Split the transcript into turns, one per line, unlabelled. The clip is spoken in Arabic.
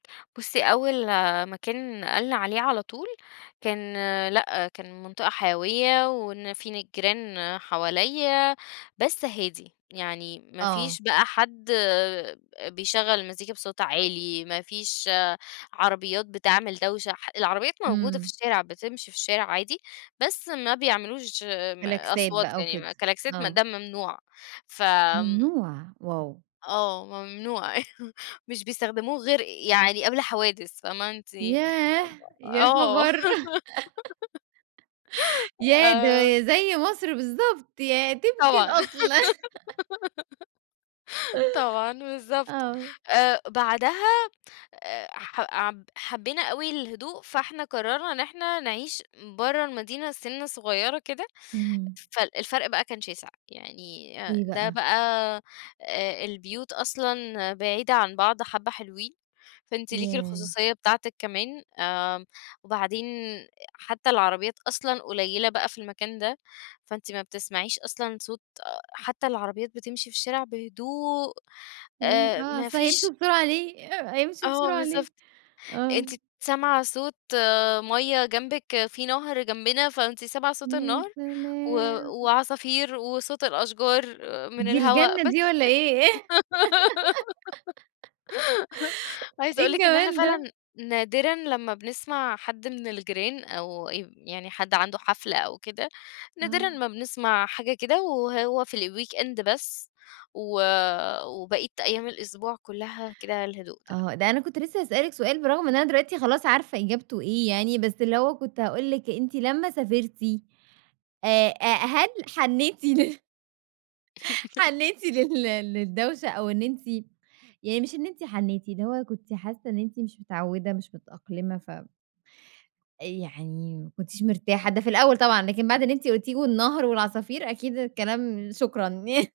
بُصّي، أول مكان نقلنا عليه على طول، كان لأ، كان منطقة حيوية و ن في ن جيران حواليّا بس هادي، يعني ما
آه.
فيش بقى حد بيشغّل المزيكا بصوت عالي، ما فيش عربيات بتعمل دوشة ح العربيات موجودة في
إمم.
الشارع بتمشي في الشارع عادي بس ما بيعملوش م
كلاكسات
أصوات
بقى و
يعني م
كده،
كلاكسات ما
آه.
ده ممنوع ف آمم.
ممنوع! Wow!
آه، ممنوع مش بيستخدموه غير يعني قبل حوادث فاهمة، أنتِ
ياه!
[unintelligible]
يا
آه،
خبر! ياه! ده
آمم
زي مصر بالضبط، ياه! طبق
طبعًا.
الأصل.
طبعًا بالضبط،
آه.
آآ، بعدها آآ، ح عب حبينا أوي الهدوء، فإحنا قرّرنا إن إحنا نعيش برّه المدينة، سِنّة صغيرة كده،
اهم.
فال الفرق بقى كان شاسع، يعني آآ،
إيه
ده
بقى؟
بقى آآ، البيوت أصلًا بعيدة عن بعض حبّة حلوين، فأنتِ ليكِ
ياه.
الخصوصية بتاعتِك كمان آآ، وبعدين حتى العربيات أصلًا قليلة بقى، في المكان ده، فأنتِ ما بتسمعيش أصلًا صوت أ حتى العربيات بتمشي في الشارع بهدوء
ياه!
آآ،
آه،
ما
أصل هيمشوا
فيش
بسرعة ليه آآ، هيمشوا
آه
بسرعة ليه؟
بالضبط،
آه.
أنتِ سامعة صوت ميَّة جنبِك، في نهر جنبنا، فأنتِ سامعة صوت
يا
النهر، و
سلام!
وعصافير وصوت الأشجار من
دي
الهوا،
الجنة دي
بس
والَّا
كده،
إيه؟
عايزة
إيه
أقول لِك إن إحنا
الجمال ده!
فعلًا نادرًا لمّا بنسمع حد من الجيران أو ي يعني حد عنده حفلة أو كده، نادرًا
آه.
ما بنسمع حاجة كده، وهو في الweekend بس، و وبقية أيام الأسبوع كلها كده الهدوء ده.
آه، ده أنا كنت لسه هاسألِك سؤال برغم إن أنا دلوقتي خلاص عارفة إجابته إيه يعني، بس اللي هو كنت هاقول لِك أنتِ لمّا سافرتِ آآ، هل حنيتِ لل حنيتِ لل للدوشة أو إن أنتِ يعني مش إن أنتِ حنيتِ، اللي هو كنتِ حاسة إن أنتِ مش متعودة مش متأقلمة ف يعني ما كنتيش مرتاحة ده في الأول طبعًا، لكن بعد اللي أنتِ قُلتيه والنهر والعصافير أكيد الكلام، شكرًا.